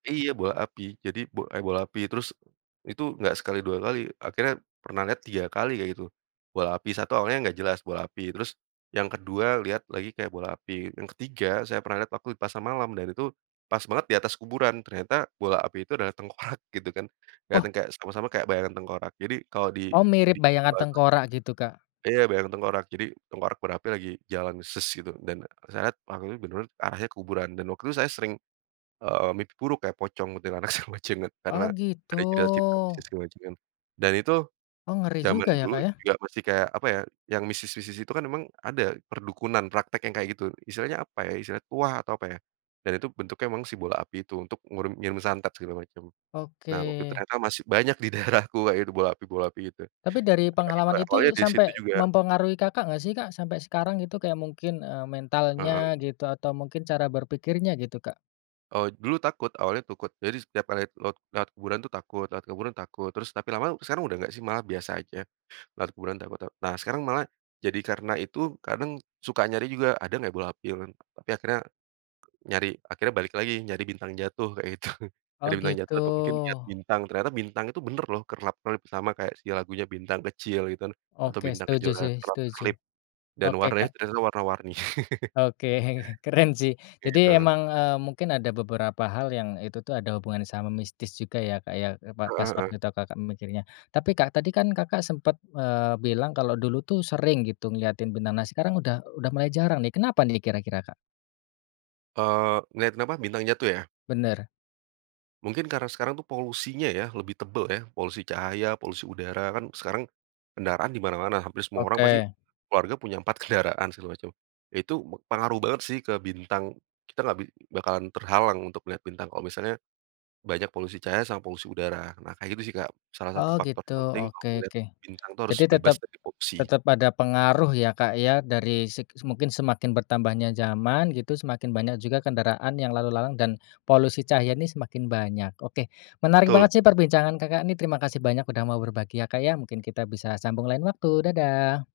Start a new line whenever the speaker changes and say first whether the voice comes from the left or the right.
right: Iya, bola api jadi b eee, bola api terus itu nggak sekali 2 kali, akhirnya pernah lihat 3 kali kayak gitu. Bola api 1 awalnya nggak jelas bola api terus yang ke-2 lihat lagi kayak bola api, yang ke-3 saya pernah lihat waktu di pasar malam dan itu pas banget di atas kuburan ternyata bola api itu adalah tengkorak gitu kan
left: Oh.
right: keliatan kayak samar-samar kayak bayangan tengkorak, jadi kalau di
left: Oh mirip
right: di
left: bayangan
right: Jawa itu
left: tengkorak gitu, Kak?
right: iya, bayangan tengkorak. Jadi tengkorak berapi lagi jalan ses gitu dan saya waktu itu menurut arahnya kuburan dan waktu itu saya sering, eee, mimpi buruk kayak pocong, kuntilanak, sama [unintelligible] karena
left: Oh gitu.
right: ada cerita-cerita mistis juga gitu kan dan itu
left: Oh ngeri
right: zaman
left: juga ya,
right: dulu
left: Kak, ya.
right: juga masih kayak apa ya, yang mistis-mistis itu kan memang ada perdukunan praktek yang kayak gitu. Istilahnya apa ya istilahnya tuah atau, apa ya, dan itu bentuknya memang si bola api itu untuk ngirum ngirim santet segala macam. Nah waktu itu
left: Oke.
right: ternyata masih banyak di daerahku kayak gitu bola api bola api itu, dan
left: Tapi dari
right: ada juga
left: pengalaman
right: awalnya
left: itu
right: disitu
left: sampai
right: juga.
left: mempengaruhi, Kakak, nggak sih, Kak? Sampai sekarang gitu, kayak mungkin, eee,
right: Heeh.
left: mentalnya gitu atau mungkin cara berpikirnya gitu, Kak?
right: Oh dulu takut awalnya takut jadi setiap kali lot lewat kuburan itu takut, lewat kuburan takut terus tapi lama-lama sekarang udah nggak sih malah biasa aja. Nah kemudian dapat nah sekarang malah jadi karena itu kadang suka nyari juga, ada nggak bola api kan tapi akhirnya nyari akhirnya balik lagi nyari bintang jatuh kayak gitu. Nyari
left: Oh
right: bintang
left: gitu.
right: jatuh atau mungkin lihat bintang ternyata bintang itu bener loh kerlap-kerlip sama kayak si lagunya bintang kecil gitu kan, atau
left: Oke
right: bintang
left: setuju
right: kejora
left: sih, setuju.
right: kerlap-kerlip dan
left: Oke,
right: warnanya
left: kak.
right: ternyata warna-warni.
left: Oke, keren sih
right: Kayak gitu,
left: jadi
right: oke.
left: emang, eee, mungkin ada beberapa hal yang itu tuh ada hubungannya sama mistis juga ya, Kak, ya, e pa pas
right: Heeh heeh.
left: waktu itu, Kakak, mikirnya. Tapi Kak tadi kan Kakak sempat, eee, bilang kalau dulu tuh sering gitu ngeliatin, [unintelligible] nah sekarang udah udah mulai jarang nih kenapa nih kira-kira, Kak?
right: Eee, ngeliatin apa? Bintang jatuh ya?
left: Bener.
right: Mungkin karena sekarang tuh polusinya ya lebih tebel ya polusi cahaya, polusi udara kan sekarang kendaraan di mana-mana hampir semua orang pasti
left: Oke.
right: keluarga punya 4 kendaraan segala macam, itu pengaruh banget sih ke bintang. Kita nggak bi bakalan terhalang untuk melihat bintang kalau misalnya banyak polusi cahaya sama polusi udara. Nah kayak gitu sih, Kak, salah 1
left: Oh
right: faktor
left: gitu,
right: penting kalau
left: oke
right: mau melihat
left: oke.
right: bintang harus
left: Jadi
right: bebas
left: tetep
right: dari polusi.
left: tetep ada pengaruh ya, Kak, ya, dari seg mungkin semakin bertambahnya zaman gitu semakin banyak juga kendaraan yang lalu lalang dan polusi cahaya ini semakin banyak. Oke, menarik banget
right: Betul.
left: sih perbincangan, Kakak, ini terima kasih banyak udah mau berbagi ya, Kak, ya, mungkin kita bisa sambung lain waktu, dadah.